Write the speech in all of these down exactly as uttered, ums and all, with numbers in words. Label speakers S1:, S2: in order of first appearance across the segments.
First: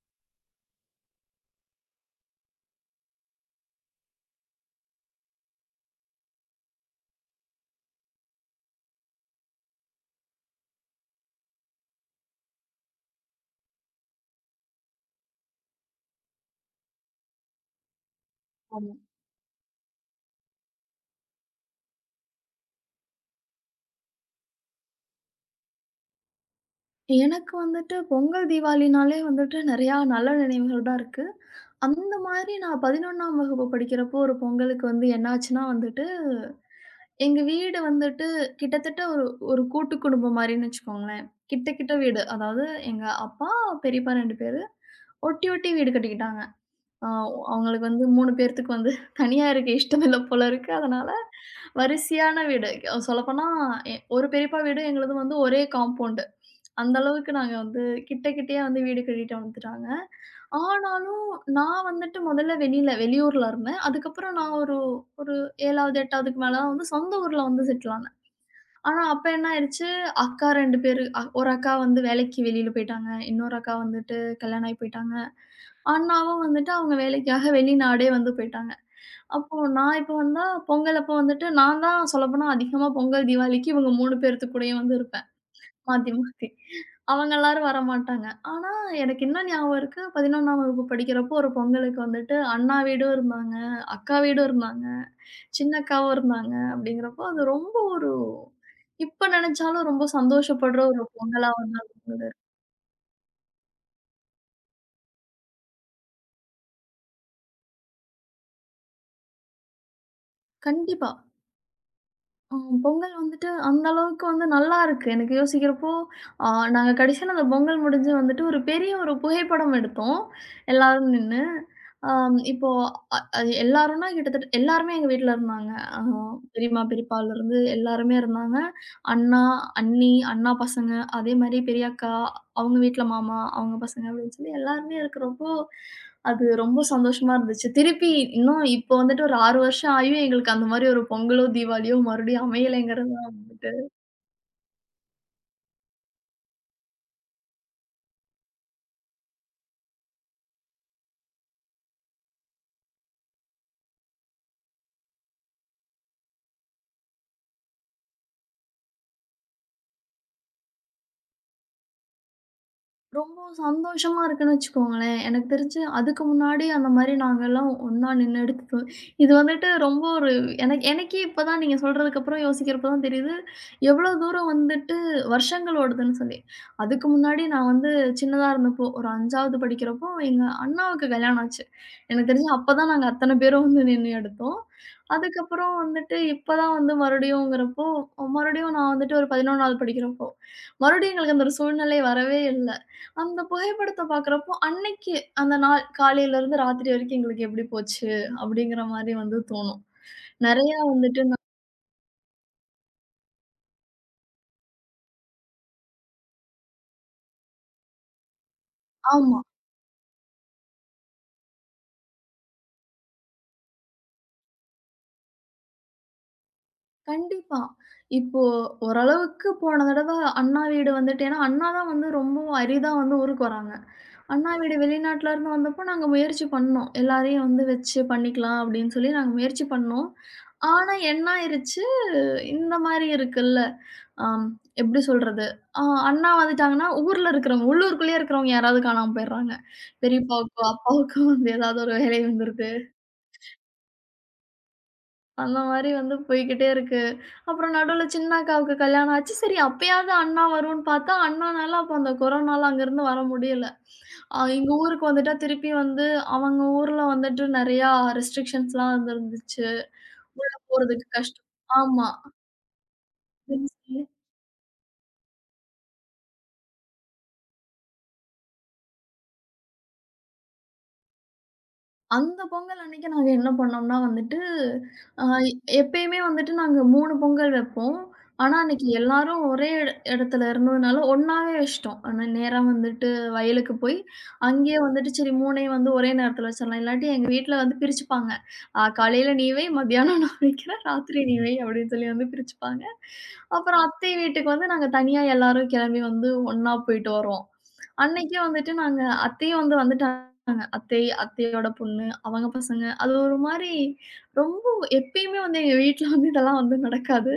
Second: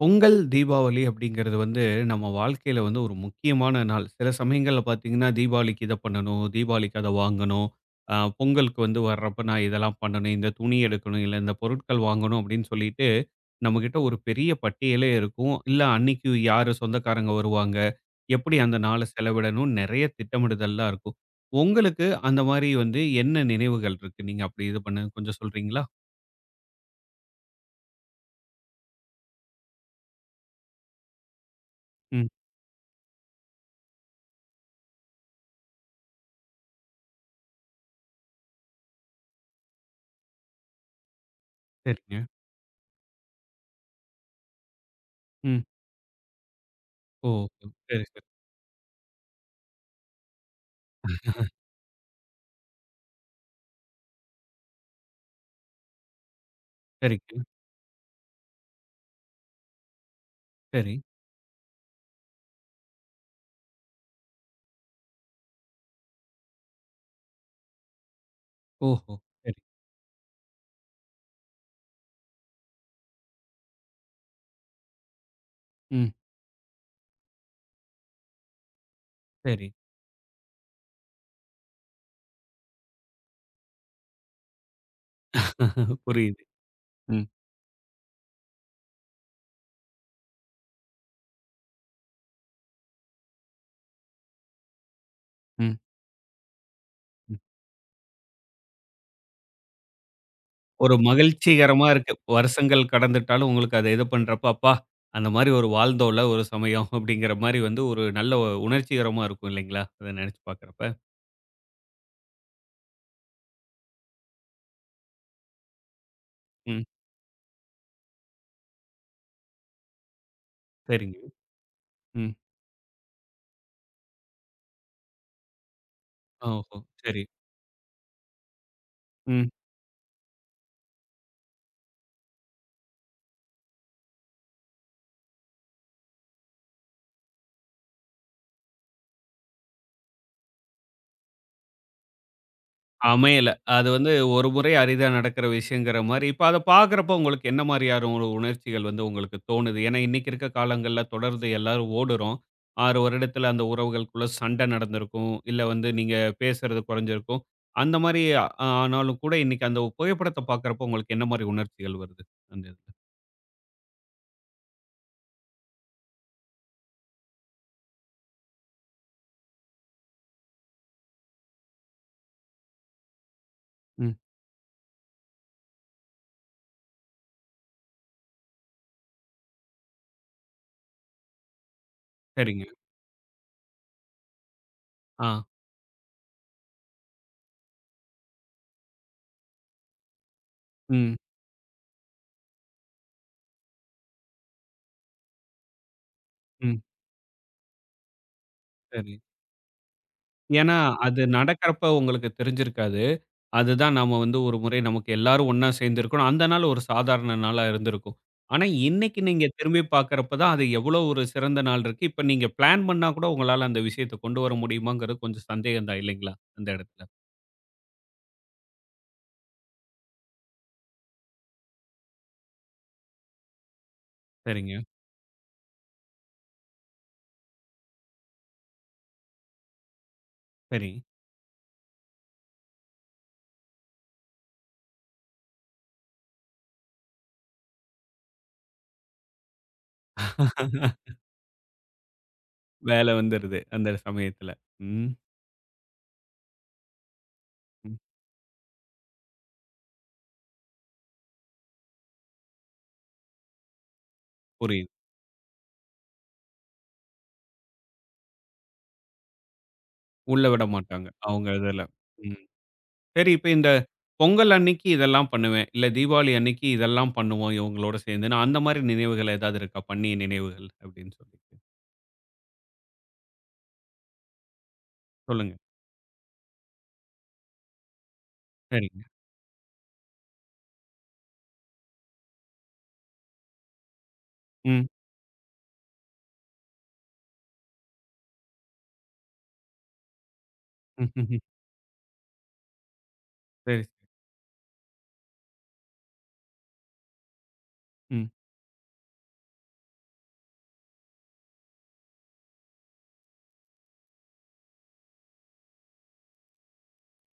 S1: பொங்கல், தீபாவளி அப்படிங்கிறது வந்து நம்ம வாழ்க்கையில வந்து ஒரு முக்கியமான நாள். சில சமயங்கள்ல பார்த்தீங்கன்னா, தீபாவளிக்கு இத பண்ணணும், தீபாவளிக்கு அத வாங்கணும், அ பொங்கலுக்கு வந்து வர்றப்ப நான் இதெல்லாம் பண்ணணும், இந்த துணி எடுக்கணும், இல்ல இந்த பொருட்கள் வாங்கணும் அப்படின்னு சொல்லிட்டு, நம்மகிட்ட ஒரு பெரிய பட்டியலே இருக்கும். இல்ல அன்னைக்கு யாரு சொந்தக்காரங்க வருவாங்க, எப்படி அந்த
S2: ஆமா.
S1: நாள செலவிடணும், நெறைய திட்டமிடுதல்லாம் இருக்கும். உங்களுக்கு அந்த மாரி வந்து என்ன நினைவுகள் இருக்கு? நீங்க அப்படி இது பண்ணது கொஞ்சம் சொல்றீங்களா?
S2: எனக்கு வந்துட்டு பொங்கல், தீபாவளினாலே வந்துட்டு நெறையா நல்ல நினைவுகள் தான் இருக்கு. அந்த
S1: ம்.
S2: மாதிரி நான் பதினொன்றாம் வகுப்பு படிக்கிறப்போ ஒரு பொங்கலுக்கு வந்து என்னாச்சுன்னா வந்துட்டு, எங்க வீடு வந்துட்டு கிட்டத்தட்ட ஒரு ஒரு கூட்டு குடும்பம் மாரின்னு வச்சுக்கோங்களேன். கிட்ட கிட்ட வீடு.
S1: சரிங்க.
S2: அதாவது எங்க அப்பா, பெரியப்பா ரெண்டு பேரு ஒட்டி
S1: ம்.
S2: ஒட்டி வீடு கட்டிக்கிட்டாங்க. ஆ
S1: ஓ!
S2: அவங்களுக்கு வந்து
S1: சரி, சரி.
S2: மூணு பேர்த்துக்கு வந்து தனியா இருக்க இஷ்டம் இல்ல போல இருக்கு. அதனால வரிசையான வீடு. அஹ் சொல்லப்போனா எ ஒரு பெரியப்பா வீடு எங்களுது வந்து ஒரே காம்பவுண்டு. அந்த அளவுக்கு
S1: சரிங்க.
S2: நாங்க வந்து கிட்ட கிட்டயே வந்து வீடு கட்டிட்டு வந்துட்டாங்க.
S1: சரி.
S2: ஆனாலும் நான் வந்துட்டு முதல்ல வெளியில வெளியூர்ல இருந்தேன். அதுக்கப்புறம் நான் ஒரு ஒரு ஏழாவது, எட்டாவதுக்கு மேல தான் வந்து சொந்த ஊர்ல வந்து செட்டில் ஆனேன். ஆனா
S1: ஓஹோ!
S2: அப்ப என்ன
S1: சரி,
S2: ஆயிருச்சு, அக்கா ரெண்டு பேரு அ ஒரு அக்கா வந்து வேலைக்கு வெளியில போயிட்டாங்க. இன்னொரு அக்கா வந்துட்டு கல்யாணம் ஆகி போயிட்டாங்க.
S1: ம்.
S2: அண்ணாவும் வந்துட்டு அவங்க வேலைக்காக வெளிநாடே வந்து போயிட்டாங்க. அப்போ
S1: சரி.
S2: நான் இப்ப வந்தா, பொங்கல் அப்போ வந்துட்டு நான் தான் சொல்லப்போனா அதிகமா பொங்கல், தீவாளிக்கு இவங்க மூணு பேர்த்து கூடயும் வந்து இருப்பேன். மாத்தி,
S1: புரியுது.
S2: மாத்தி.
S1: ம்,
S2: அவங்க எல்லாரும் வரமாட்டாங்க. ஆனா, எனக்கு இன்னும் ஞாபகம் இருக்கு. பதினொன்றாம் வகுப்பு படிக்கிறப்போ ஒரு பொங்கலுக்கு வந்துட்டு அண்ணா வீடும் இருந்தாங்க, அக்கா வீடும் இருந்தாங்க, சின்ன
S1: ம்,
S2: அக்காவும் இருந்தாங்க அப்படிங்கிறப்போ,
S1: ம்.
S2: அது ரொம்ப ஒரு இப்ப நெனச்சாலும் ரொம்ப சந்தோஷப்படுற
S1: ஒரு
S2: ஒரு பொங்கலா வந்து
S1: மகிழ்ச்சிகரமா
S2: அது
S1: இருக்கு.
S2: இருந்தது.
S1: வருஷங்கள் கடந்துட்டாலும் உங்களுக்கு அத இது பண்றப்ப, "அப்பா! அந்த மாரி ஒரு வாழ்ந்தோம்ல ஒரு சமயம்." அப்படிங்கிற மாரி வந்து ஒரு நல்ல உணர்ச்சிகரமா இருக்கும் இல்லைங்களா? அத நெனச்சு பார்க்குறப்ப.
S2: கண்டிப்பா. ஆ பொங்கல் வந்துட்டு அந்த அளவுக்கு வந்து நல்லாருக்கு. எனக்கு யோசிக்கிறப்போ, ஆ
S1: ம்.
S2: நாங்க கடைசியா அந்த பொங்கல் முடிஞ்சு வந்துட்டு ஒரு பெரிய ஒரு புகைப்படம் எடுத்தோம். எல்லாரும்
S1: சரிங்க.
S2: நின்னு.
S1: ம்.
S2: ஆம் இப்போ அ அது எல்லாரும்னா கிட்டத்தட்ட எல்லாருமே எங்க வீட்ல இருந்தாங்க. ஆ
S1: ஓஹோ!
S2: பெரியம்மா,
S1: சரி.
S2: பெரியப்பாலருந்து எல்லாருமே இருந்தாங்க. அண்ணா,
S1: ம்.
S2: அண்ணி, அண்ணா பசங்க, அதே மாரி பெரியக்கா, அவங்க வீட்ல மாமா, அவங்க பசங்க அப்படின்னு சொல்லி எல்லாருமே இருக்கிறப்போ அது ரொம்ப சந்தோஷமா இருந்துச்சு. திருப்பி இன்னும் இப்போ வந்துட்டு ஒரு ஆறு வருஷம் ஆயும் எங்களுக்கு அந்த மாரி ஒரு பொங்கலோ, தீபாவளியோ மறுபடியும் அமையலைங்கிறது தான்
S1: அமையல.
S2: வந்து
S1: அது வந்து ஒரு முறை அரிதா நடக்கிற விஷயங்கிற மாரி, இப்ப அத பார்க்கிறப்போ உங்களுக்கு என்ன மாரியான ஒரு உணர்ச்சிகள் வந்து உங்களுக்கு தோணுது? ஏன்னா, இன்னைக்கு இருக்க காலங்கள்ல தொடர்ந்து எல்லாரும் ஓடுறோம். ஆறு வருடத்துல அந்த உறவுகளுக்குள்ள சண்டை நடந்திருக்கும். இல்ல வந்து நீங்க பேசுறது குறைஞ்சிருக்கும். அந்த மாரி அ ஆனாலும் கூட இன்னைக்கு அந்த புகைப்படத்த பார்க்கிறப்போ உங்களுக்கு என்ன மாரி உணர்ச்சிகள் வருது? அந்த இதுல.
S2: ரொம்ப சந்தோஷமா இருக்குன்னு வச்சுக்கோங்களேன். எனக்கு தெரிஞ்சு அதுக்கு முன்னாடி அந்த மாரி நாங்கலாம் ஒண்ணா நின்னு எடுத்தோம். இது வந்துட்டு ரொம்ப ஒரு எனக்கு எனக்கே இப்ப தான் நீங்க சொல்றதுக்கப்புறம் யோசிக்கிறப்ப தான் தெரியுது. எவ்ளோ
S1: ம்.
S2: தூரம் வந்துட்டு வருஷங்கள் ஓடுதுன்னு சொல்லி. அதுக்கு முன்னாடி நான் வந்து சின்னதா இருந்தப்போ, ஒரு ஐந்தாவது படிக்கிறப்போ எங்க அண்ணாவுக்கு கல்யாணம் ஆச்சு. எனக்கு தெரிஞ்சு
S1: சரிங்க.
S2: அப்ப தான் நாங்க அத்தன பேரும் வந்து நின்னு எடுத்தோம்.
S1: ஆ.
S2: அதுக்கப்புறம் வந்துட்டு இப்ப தான் வந்து மறுபடியும்ங்கிறப்போ, மறுபடியும் நான் வந்துட்டு ஒரு பதினொன்றாவது படிக்கிறப்போ, மறுபடியும்
S1: ம்.
S2: எங்களுக்கு அந்த ஒரு சூழ்நிலை வரவே இல்ல. அந்த புகைப்படத்த பார்க்குறப்போ, அன்னைக்கு அந்த நாள் காலையிலருந்து
S1: ம்.
S2: ராத்திரி வரைக்கும் எங்களுக்கு எப்படி போச்சு? அப்படிங்கிற
S1: சரி.
S2: மாரி வந்து தோணும்.
S1: ஏன்னா,
S2: நெறையா
S1: அது
S2: வந்துட்டு நான்
S1: நடக்கிறப்ப உங்களுக்கு தெரிஞ்சிருக்காது. அதுதான் நாம வந்து ஒரு முறை நமக்கு எல்லாரும் ஒண்ணா சேர்ந்திருக்கணும். அந்த நாள் ஒரு சாதாரண நாளா இருந்திருக்கும். ஆனா, இன்னைக்கு
S2: ஆமா.
S1: நீங்க திரும்பி பார்க்கிறப்ப தான் அது எவ்வளோ ஒரு சிறந்த நாள் இருக்கு. இப்ப நீங்க பிளான் பண்ணா கூட உங்களால அந்த விஷயத்த கொண்டு வர முடியுமாங்கிறது கொஞ்சம் சந்தேகம் தான் இல்லைங்களா? அந்த இடத்துல.
S2: கண்டிப்பா. இப்போ ஓரளவுக்கு போன தடவ அண்ணா வீடு வந்துட்டு ஏன்னா அண்ணா தான் வந்து ரொம்பவும் அரிதா வந்து ஊருக்கு வராங்க. அண்ணா
S1: சரிங்க,
S2: வீடு வெளிநாட்டுலருந்து வந்தப்போ நாங்க முயற்சி பண்ணோம். எல்லாரையும் வந்து வச்சு பண்ணிக்கலாம் அப்படின்னு சொல்லி நாங்க முயற்சி பண்ணோம்.
S1: சரி.
S2: ஆனா என்ன ஆயிருச்சு, இந்த மாரி இருக்குல்ல. ஆம். எப்படி சொல்றது? அ அண்ணா வந்துட்டாங்கன்னா, ஊர்ல இருக்கிறவங்க உள்ளூருக்குள்ளேயே இருக்கிறவங்க யாராவது காணாம போயிடுறாங்க. பெரியப்பாவுக்கோ, அப்பாவுக்கோ வந்து ஏதாவது ஒரு வேலை வந்துருது.
S1: வேலை வந்துருது அந்த சமயத்துல. ம்,
S2: அந்த மாரி வந்து போய்க்கிட்டே இருக்கு. அப்புறம்
S1: ம்.
S2: நடுவுல சின்ன அக்காவுக்கு கல்யாணம் ஆச்சு. சரி அப்பயாவது அண்ணா வரும்ன்னு பார்த்தா, அண்ணானால அப்ப அந்த கொரோனால அங்கருந்து வர முடியல. அ எங்க
S1: புரியுது.
S2: ஊருக்கு வந்துட்டா திருப்பி வந்து அவங்க ஊர்ல வந்துட்டு நெறையா ரெஸ்ட்ரிக்ஷன்ஸ்லாம் இருந்திருந்துச்சு.
S1: உள்ள விட
S2: போறதுக்கு
S1: மாட்டாங்க.
S2: கஷ்டம்.
S1: அவங்க இதுல.
S2: ஆமா.
S1: ம். சரி இப்ப இந்த பொங்கல் அன்னைக்கு இதெல்லாம் பண்ணுவேன். இல்ல தீபாவளி அன்னைக்கு இதெல்லாம் பண்ணுவோம் இவங்களோட சேர்ந்துன்னு. அந்த மாரி நினைவுகள் ஏதாவது இருக்கா? பண்ணிய நினைவுகள் அப்படின்னு சொல்லி.
S2: அந்த பொங்கல் அன்னைக்கு நாங்க என்ன பண்ணோம்னா வந்துட்டு, அ
S1: சொல்லுங்க.
S2: எப்பயுமே வந்துட்டு நாங்க மூணு பொங்கல் வைப்போம். ஆனா, அன்னைக்கு
S1: சரிங்க.
S2: எல்லாரும் ஒரே எட இடத்துல இருந்ததுனால ஒண்ணாவே வச்சுட்டோம். ஆனா, நேரா வந்துட்டு வயலுக்கு போய், அங்கேயே
S1: ம்.
S2: வந்துட்டு சரி 3யும் வந்து ஒரே நேரத்துல வச்சிடலாம். இல்லாட்டி எங்க வீட்ல வந்து பிரிச்சுப்பாங்க. அ காலையில நீ வை, மதியானம் நான் வைக்கிறேன், ராத்திரி நீ வை அப்படின்னு சொல்லி வந்து பிரிச்சுப்பாங்க.
S1: சரி,
S2: அப்புறம்
S1: சரி.
S2: அத்தை வீட்டுக்கு வந்து நாங்க தனியா எல்லாரும் கிளம்பி வந்து ஒண்ணா போயிட்டு வருவோம்.
S1: ம்.
S2: அன்னைக்கே வந்துட்டு நாங்க அத்தையும் வந்து வந்துட்டாங்க. அத்தை, அத்தையோட பொண்ணு அவங்க பசங்க. அது ஒரு மாரி ரொம்ப எப்பயுமே வந்து எங்க வீட்ல வந்து இதெல்லாம் வந்து நடக்காது.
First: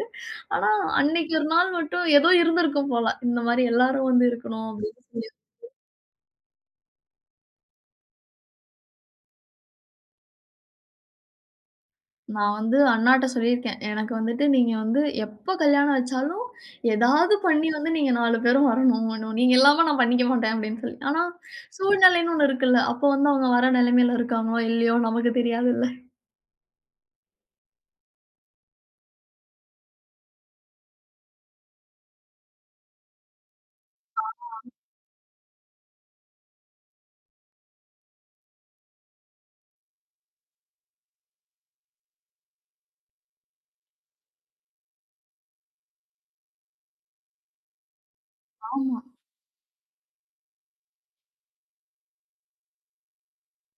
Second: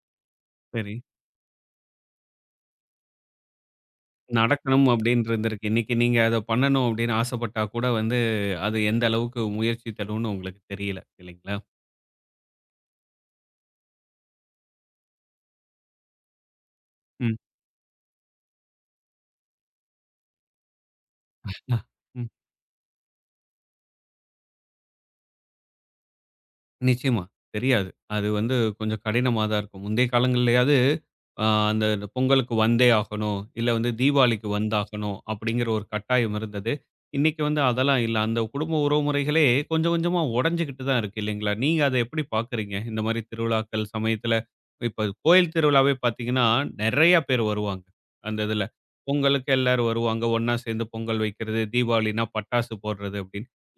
S2: ஆனா,
S1: சரி.
S2: அன்னைக்கு ஒரு நாள் மட்டும் ஏதோ இருந்திருக்கும் போல. இந்த மாரி எல்லாரும் வந்து இருக்கணும்
S1: நடக்கணும்
S2: அப்படின்னு
S1: அப்படின்னு
S2: சொல்லி.
S1: இருந்திருக்கு. இன்னைக்கு நீங்க அத பண்ணணும் அப்படின்னு ஆசைப்பட்டா கூட வந்து, அது எந்த அளவுக்கு முயற்சி தரும்னு உங்களுக்கு தெரியல. இல்லைங்களா?
S2: நான் வந்து அண்ணாட்ட சொல்லியிருக்கேன். எனக்கு வந்துட்டு நீங்க வந்து எப்ப கல்யாணம் வச்சாலும்,
S1: ம்.
S2: ஏதாவது பண்ணி வந்து நீங்க நாலு பேரும் வரணும். இன்னும் நீங்க இல்லாம நான் பண்ணிக்க மாட்டேன் அப்படின்னு சொல்லி. ஆனா,
S1: அ.
S2: சூழ்நிலைன்னு ஒண்ணு இருக்குல்ல. அப்போ வந்து அவங்க வர நிலைமையில இருக்காங்களோ, இல்லையோ நமக்கு தெரியாதுல்ல.
S1: நிச்சயமா. தெரியாது. அது வந்து கொஞ்சம் கடினமா தான் இருக்கும். முந்தைய காலங்கள்லயாவது அ அந்த இந்த பொங்கலுக்கு வந்தே ஆகணும். இல்ல வந்து தீபாவளிக்கு வந்தாகணும் அப்படிங்கிற ஒரு கட்டாயம் இருந்தது. இன்னைக்கு வந்து அதெல்லாம் இல்ல. அந்த குடும்ப உறவுமுறைகளே கொஞ்சம் கொஞ்சமா உடைஞ்சுகிட்டு தான் இருக்கு இல்லைங்களா? நீங்க அத எப்படி பார்க்குறீங்க? இந்த மாரி திருவிழாக்கள் சமயத்துல இப்ப கோயில் திருவிழாவே பார்த்தீங்கன்னா, நெறைய பேர் வருவாங்க. அந்த இதுல.
S2: ஆமா.
S1: பொங்கலுக்கு எல்லாரும் வருவாங்க. ஒண்ணா சேர்ந்து பொங்கல் வைக்கிறது, தீபாவளினா பட்டாசு போடுறது.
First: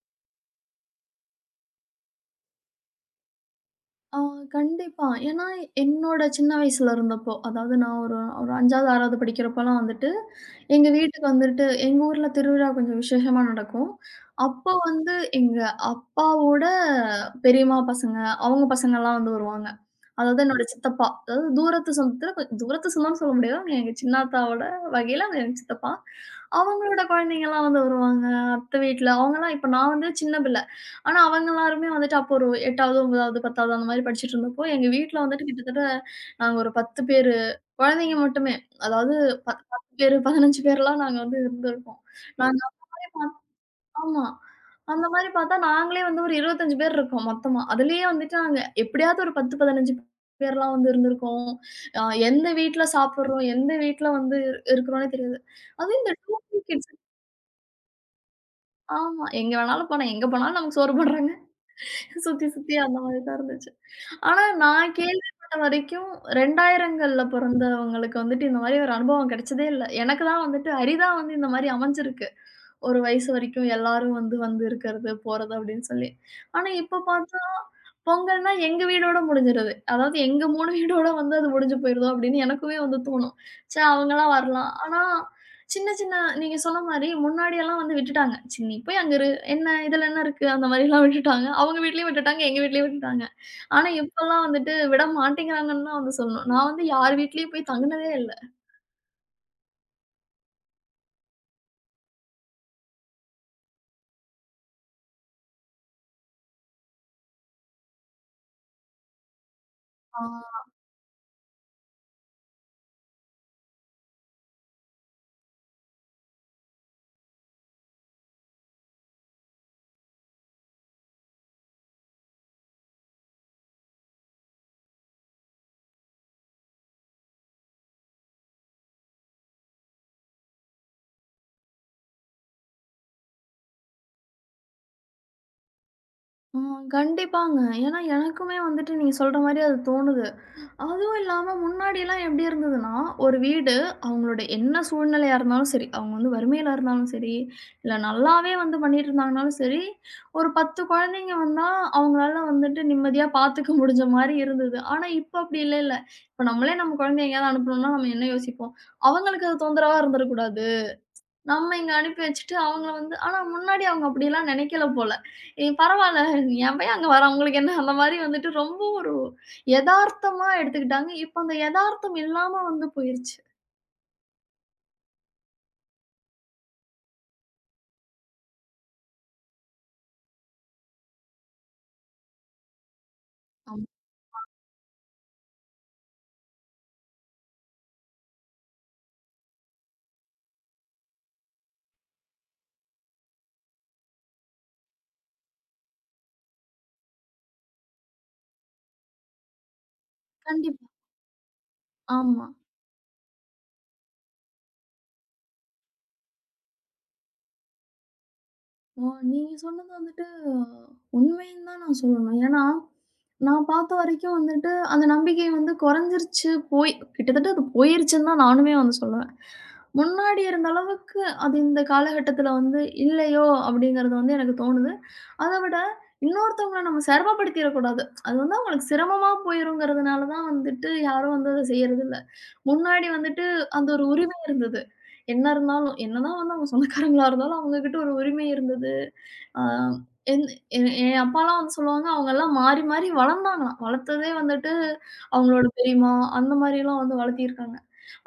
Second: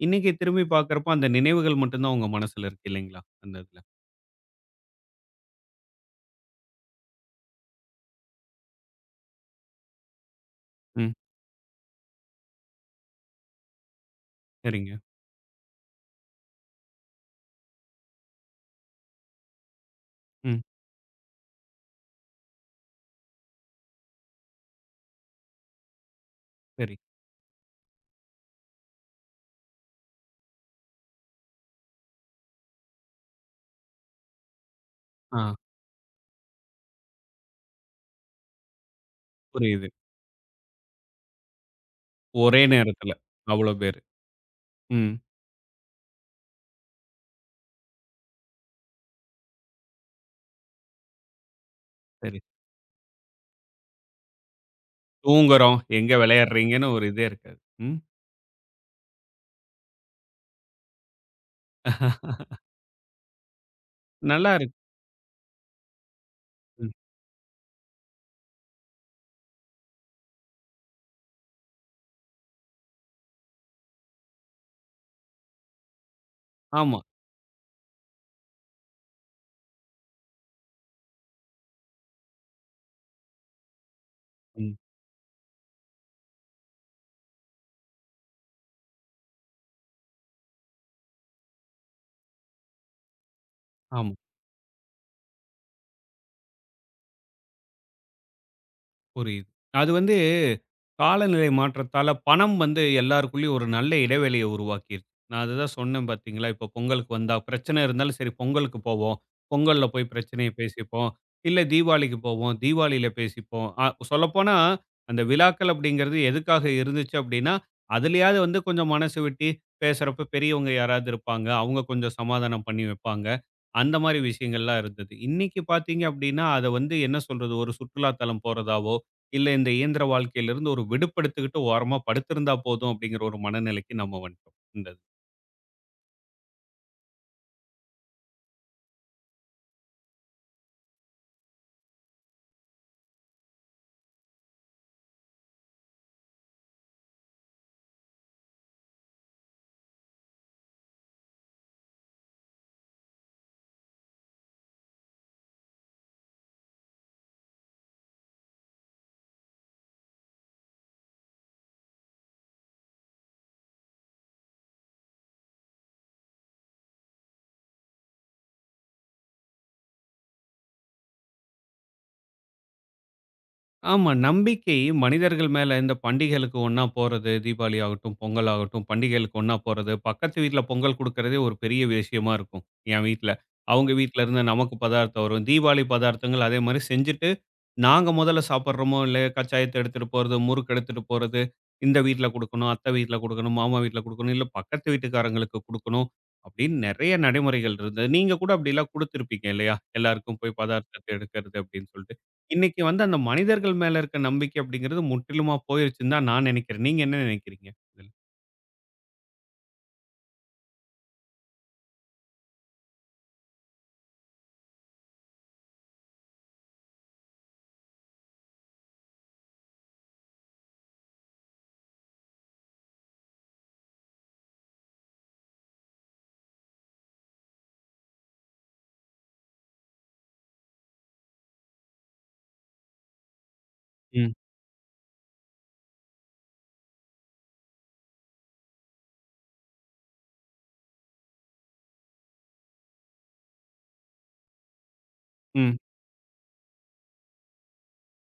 S1: இன்னைக்கு திரும்பி பார்க்குறப்போ, அந்த நினைவுகள் மட்டும் தான் உங்க மனசுல இருக்கு இல்லைங்களா? அந்த இதுல.
S2: ஆ கண்டிப்பா. ஏன்னா, என்னோட சின்ன வயசுல இருந்தப்போ, அதாவது நான் ஒரு ஒரு ஐந்தாவது, ஆறாவது படிக்கிறப்பலாம் வந்துட்டு, எங்க
S1: ம்.
S2: வீட்டுக்கு வந்துட்டு எங்க ஊர்ல திருவிழா கொஞ்சம் விசேஷமா நடக்கும். அப்போ
S1: சரிங்க.
S2: வந்து எங்க அப்பாவோட பெரியம்மா பசங்க, அவங்க பசங்கலாம் வந்து வருவாங்க. அதாவது
S1: ம்.
S2: என்னோட சித்தப்பா, அதாவது தூரத்து சொந்தத்துல கொ தூரத்து சொந்தம்னு சொல்ல முடியாது. அவங்க எங்க சின்னாத்தாவோட வகையில அவங்க எங்க சித்தப்பா.
S1: சரி.
S2: அவங்களோட குழந்தைங்கலாம் வந்து வருவாங்க. அத்தை வீட்ல அவங்கலாம் இப்ப நான் வந்து சின்ன பிள்ள. ஆனா அவங்க எல்லாருமே வந்துட்டு அப்போ ஒரு எட்டாவது, ஒன்பதாவது, பத்தாவது அந்த மாரி படிச்சுட்டு இருந்தப்போ, எங்க வீட்ல
S1: ஆ
S2: வந்துட்டு கிட்டத்தட்ட நாங்க ஒரு பத்து பேரு குழந்தைங்க மட்டுமே. அதாவது
S1: புரியுது.
S2: ஒரு பதினைஞ்சு பேர்லாம் நாங்க வந்து இருந்திருக்கோம். ஓ! நாங்க
S1: ஒரே
S2: அந்த மாரி
S1: நேரத்துல
S2: பாத்
S1: அவ்ளோ பேரு.
S2: ஆமா. அந்த
S1: ம்.
S2: மாரி பார்த்தா நாங்களே வந்து ஒரு இருபத்தி ஐந்து பேர் இருக்கோம் மொத்தமா. அதுலயே வந்துட்டு நாங்க எப்படியாவது ஒரு பத்து, பதினைஞ்சு பேர்லாம் வந்து இருந்திருக்கோம். அ
S1: சரி.
S2: எந்த வீட்ல சாப்பிடுறோம், எந்த வீட்ல வந்து இருக்கிறோம்னே தெரியாது.
S1: தூங்குறோம்,
S2: அதுவும்
S1: எங்க
S2: இந்த ரெண்டு
S1: விளையாடுறீங்கன்னு
S2: கிட்ஸ்
S1: ஒரு இதே இருக்காது. ம்.
S2: ஆமா. எங்க வேணாலும் போலாம். எங்க போனாலும் நமக்கு சோறு போடுறாங்க. சுத்தி, சுத்தி அந்த மாரி தான் இருந்துச்சு. ஆனா
S1: நல்லா இருக்கு.
S2: நான் கேள்விப்பட்ட வரைக்கும்
S1: ம்.
S2: இரண்டாயிரங்கள்ல பிறந்தவங்களுக்கு வந்துட்டு இந்த மாரி ஒரு அனுபவம் கிடைச்சதே இல்ல. எனக்கு தான் வந்துட்டு அரிதா வந்து இந்த மாரி அமைஞ்சிருக்கு. ஒரு வயசு வரைக்கும் எல்லாரும் வந்து வந்து இருக்கிறது, போறது அப்படின்னு சொல்லி. ஆனா
S1: ஆமா.
S2: இப்ப பார்த்தா, பொங்கல்னா எங்க வீடோட முடிஞ்சிருது. அதாவது எங்க மூணு வீடோட வந்து அது முடிஞ்சு போயிருதோ அப்படின்னு எனக்குமே வந்து தோணும். ச்சே அவங்கலாம் வரலாம்.
S1: ம்.
S2: ஆனா சின்ன, சின்ன நீங்க சொன்ன மாரி முன்னாடியெல்லாம் வந்து விட்டுட்டாங்க. "சரி நீ போய் அங்க இரு. என்ன இதுல என்ன இருக்கு? அந்த மாரிலாம் விட்டுட்டாங்க. அவங்க வீட்லயும் விட்டுட்டாங்க, எங்க வீட்லயும் விட்டுட்டாங்க. ஆனா
S1: ஆமா.
S2: இப்பலாம் வந்துட்டு விட மாட்டேங்கிறாங்கன்னு தான் வந்து சொல்லணும். நான் வந்து யார் வீட்லயும் போய் தங்குனதே இல்ல.
S1: புரியுது. அது வந்து காலநிலை மாற்றத்தால பணம் வந்து எல்லாருக்குள்ளயும் ஒரு நல்ல இடைவெளிய உருவாக்கிருச்சு. நான் அதுதான் சொன்னேன் பார்த்தீங்களா, இப்போ பொங்கலுக்கு வந்தா பிரச்சனை இருந்தாலும் சரி பொங்கலுக்கு போவோம். பொங்கல்ல போய்
S2: ஆ,
S1: பிரச்சனைய பேசிப்போம். இல்ல தீபாவளிக்கு போவோம். தீபாவளியில பேசிப்போம். அ சொல்லப்போனா அந்த விழாக்கள் அப்படிங்கிறது எதுக்காக இருந்துச்சு அப்படின்னா, அதிலயாவது வந்து கொஞ்சம் மனசு விட்டு பேசுறப்ப பெரியவங்க யாராவது இருப்பாங்க. அவங்க கொஞ்சம் சமாதானம் பண்ணி வைப்பாங்க. அந்த மாரி விஷயங்கள்லாம் இருந்தது. இன்னைக்கு பார்த்தீங்க அப்படின்னா, அத வந்து என்ன சொல்றது ஒரு சுற்றுலா தலம் போறதாவோ இல்ல இந்த இயந்திர வாழ்க்கையிலிருந்து ஒரு விடுப்பெடுத்துக்கிட்டு ஓரமா படுத்திருந்தா போதும் அப்படிங்கிற ஒரு மனநிலைக்கு நம்ம வந்துட்டோம். இந்த இது.
S2: ஆ கண்டிப்பாங்க. ஏன்னா எனக்குமே வந்துட்டு நீங்க சொல்ற மாரி அது தோணுது. அதுவும் இல்லாம முன்னாடிலாம் எப்படி இருந்ததுன்னா, ஒரு வீடு அவங்களோட என்ன சூழ்நிலையா இருந்தாலும் சரி, அவங்க வந்து வறுமையில இருந்தாலும் சரி, இல்ல நல்லாவே வந்து பண்ணிட்டு இருந்தாங்கனாலும் சரி, ஒரு பத்து குழந்தைங்க வந்தா அவங்களால வந்துட்டு நிம்மதியா பார்த்துக்க முடிஞ்ச மாரி இருந்தது. ஆனா இப்ப அப்படி இல்லைல்ல. இப்ப நம்மளே நம்ம குழந்தைய எங்கேயாவது அனுப்பணும்னா நம்ம என்ன யோசிப்போம்? அவங்களுக்கு அது தொந்தரவா இருந்துடக்கூடாது. நம்ம இங்க அனுப்பி வச்சுட்டு, அவங்கள வந்து ஆனா முன்னாடி அவங்க அப்படிலாம் நெனைக்கல போல. "ஏ பரவால்ல, என் பையன் அங்க வரான், உங்களுக்கு என்ன?" அந்த மாரி வந்துட்டு ரொம்ப ஒரு எதார்த்தமா எடுத்துக்கிட்டாங்க. இப்ப அந்த எதார்த்தம் இல்லாம வந்து போயிருச்சு.
S1: ஆமா நம்பிக்கை மனிதர்கள் மேல இந்த பண்டிகைகளுக்கு ஒண்ணா போறது தீபாவளி ஆகட்டும், பொங்கல் ஆகட்டும், பண்டிகைகளுக்கு ஒண்ணா போறது. பக்கத்து வீட்ல பொங்கல் குடுக்கறதே ஒரு பெரிய விஷயமா இருக்கும். என் வீட்ல.
S2: ஆமா.
S1: அவங்க வீட்ல இருந்து நமக்கு பதார்த்தம் வரும். தீபாவளி பதார்த்தங்கள் அதே மாரி செஞ்சுட்டு நாங்க முதல்ல சாப்பிடுறோமோ, இல்ல கச்சாயத்த எடுத்துட்டு போறது, முறுக்கு எடுத்துட்டு போறது, இந்த வீட்ல குடுக்கணும், அத்தை வீட்ல குடுக்கணும், மாமா வீட்ல குடுக்கணும், இல்ல பக்கத்து வீட்டுக்காரங்களுக்கு குடுக்கணும் அப்படின்னு நெறைய நடைமுறைகள் இருந்தது. நீங்க கூட அப்படிலாம் குடுத்திருப்பீங்க இல்லையா? எல்லாருக்கும் போய்
S2: கண்டிப்பா.
S1: பதார்த்தத்த எடுக்கிறது அப்படின்னு சொல்லிட்டு.
S2: ஆமா.
S1: இன்னைக்கு வந்து அந்த மனிதர்கள் மேல இருக்க நம்பிக்கை அப்படிங்கிறது முற்றிலுமா போயிருச்சுன்னு தான் நான் நெனைக்கிறேன். நீங்க என்ன நெனைக்கிறீங்க? இதுல?
S2: ஆ, நீங்க சொன்னது வந்துட்டு உண்மைன்னு தான் நான் சொல்லணும். ஏன்னா, நான் பார்த்த வரைக்கும் வந்துட்டு, அந்த நம்பிக்கை வந்து குறைஞ்சிருச்சு, போய் கிட்டத்தட்ட அது போயிருச்சுன்னு தான் நானுமே வந்து சொல்லுவேன். முன்னாடி இருந்த அளவுக்கு அது இந்த காலகட்டத்தில வந்து இல்லையோ! அப்பிடிங்கிறது வந்து எனக்கு தோணுது. அத விட இன்னொருத்தவங்கள நம்ம சிரமப்படுத்திறக்கூடாது. அது வந்து அவுங்களுக்கு சிரமமா போயிருங்கிறதுனால தான் வந்துட்டு யாரும் வந்து அத செய்றதில்ல. முன்னாடி வந்துட்டு அந்த ஒரு
S1: ம்,
S2: உரிமை இருந்தது. என்ன இருந்தாலும், என்னதான் வந்து அவுங்க சொந்தக்காரங்களா இருந்தாலும், அவுங்ககிட்ட ஒரு உரிமை இருந்தது. ஆ என் என் என் அப்பாலாம் வந்து சொல்லுவாங்க, அவங்கலாம் மாறி, மாறி வளர்ந்தாங்களாம். வளர்த்ததே வந்துட்டு அவங்களோட
S1: ம்.
S2: பெரியம்மா, அந்த மாரிலாம் வந்து வளர்த்திருக்காங்க.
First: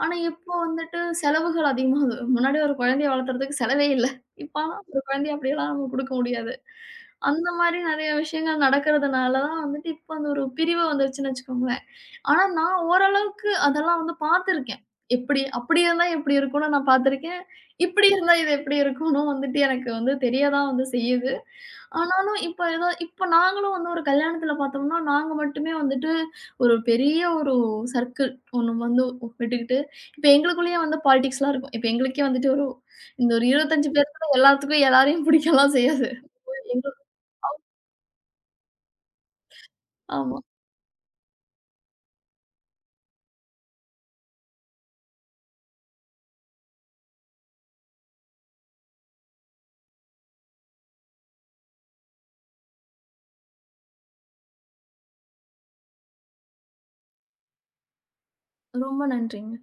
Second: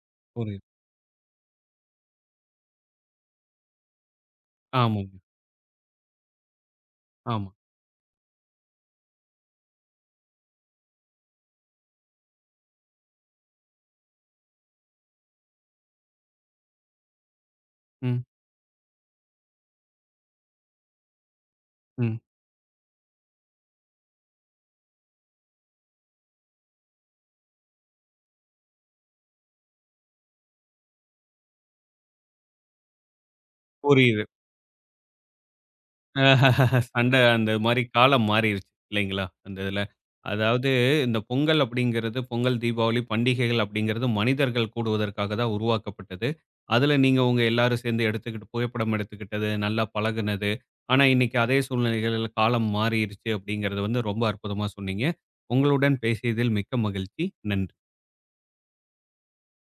S2: ஆனா, இப்போ
S1: புரியுது.
S2: வந்துட்டு செலவுகள் அதிகமாகுது. முன்னாடி ஒரு குழந்தைய வளர்த்துறதுக்கு செலவே இல்ல. இப்பலாம் ஒரு
S1: ஆமாங்க.
S2: குழந்தைய அப்படியெல்லாம் நம்ம குடுக்க முடியாது. அந்த
S1: ஆமா.
S2: மாரி நெறைய விஷயங்கள் நடக்கிறதுனால தான் வந்துட்டு இப்போ அந்த ஒரு பிரிவு வந்துருச்சுன்னு வச்சுக்கோங்களேன். ஆனா, நான் ஓரளவுக்கு அதெல்லாம் வந்து பார்த்துருக்கேன். எப்படி அப்படி இருந்தா எப்படி இருக்கும்னு நான் பார்த்துருக்கேன். இப்படி
S1: ம்,
S2: இருந்தா இது எப்படி இருக்கும்னும் வந்துட்டு எனக்கு வந்து தெரிய தான் வந்து செய்யுது.
S1: ம்.
S2: ஆனாலும் இப்ப ஏதோ இப்ப நாங்களும் வந்து ஒரு கல்யாணத்துல பார்த்தோம்னா, நாங்க மட்டுமே வந்துட்டு ஒரு பெரிய ஒரு சர்க்கிள் ஒண்ணு வந்து விட்டுக்கிட்டு, இப்ப எங்களுக்குள்ளேயே வந்து பாலிடிக்ஸ்லாம் இருக்கும். இப்ப எங்களுக்கே வந்துட்டு ஒரு இந்த ஒரு இருபத்தி ஐந்து
S1: புரியுது.
S2: பேருக்குள்ள எல்லாத்துக்கும் எல்லாரையும் பிடிக்கலாம் செய்யாது.
S1: அஹ்
S2: எங்க
S1: சண்டை அந்த மாரி காலம் மாறிருச்சு இல்லைங்களா? அந்த இதுல.
S2: ஆமா.
S1: அதாவது இந்த பொங்கல் அப்படிங்கிறது, பொங்கல், தீபாவளி பண்டிகைகள் அப்படிங்கிறது மனிதர்கள் கூடுவதற்காக தான் உருவாக்கப்பட்டது. அதுல நீங்க உங்க எல்லாரும் சேர்ந்து எடுத்துக்கிட்டு புகைப்படம் எடுத்துக்கிட்டது, நல்லா பழகுனது. ஆனா இன்னைக்கு அதே சூழ்நிலைகள்ல காலம் மாறிருச்சு அப்படிங்கிறது வந்து ரொம்ப அற்புதமா சொன்னீங்க. உங்களுடன் பேசியதில் மிக்க மகிழ்ச்சி. நன்றி.
S2: ரொம்ப நன்றிங்க.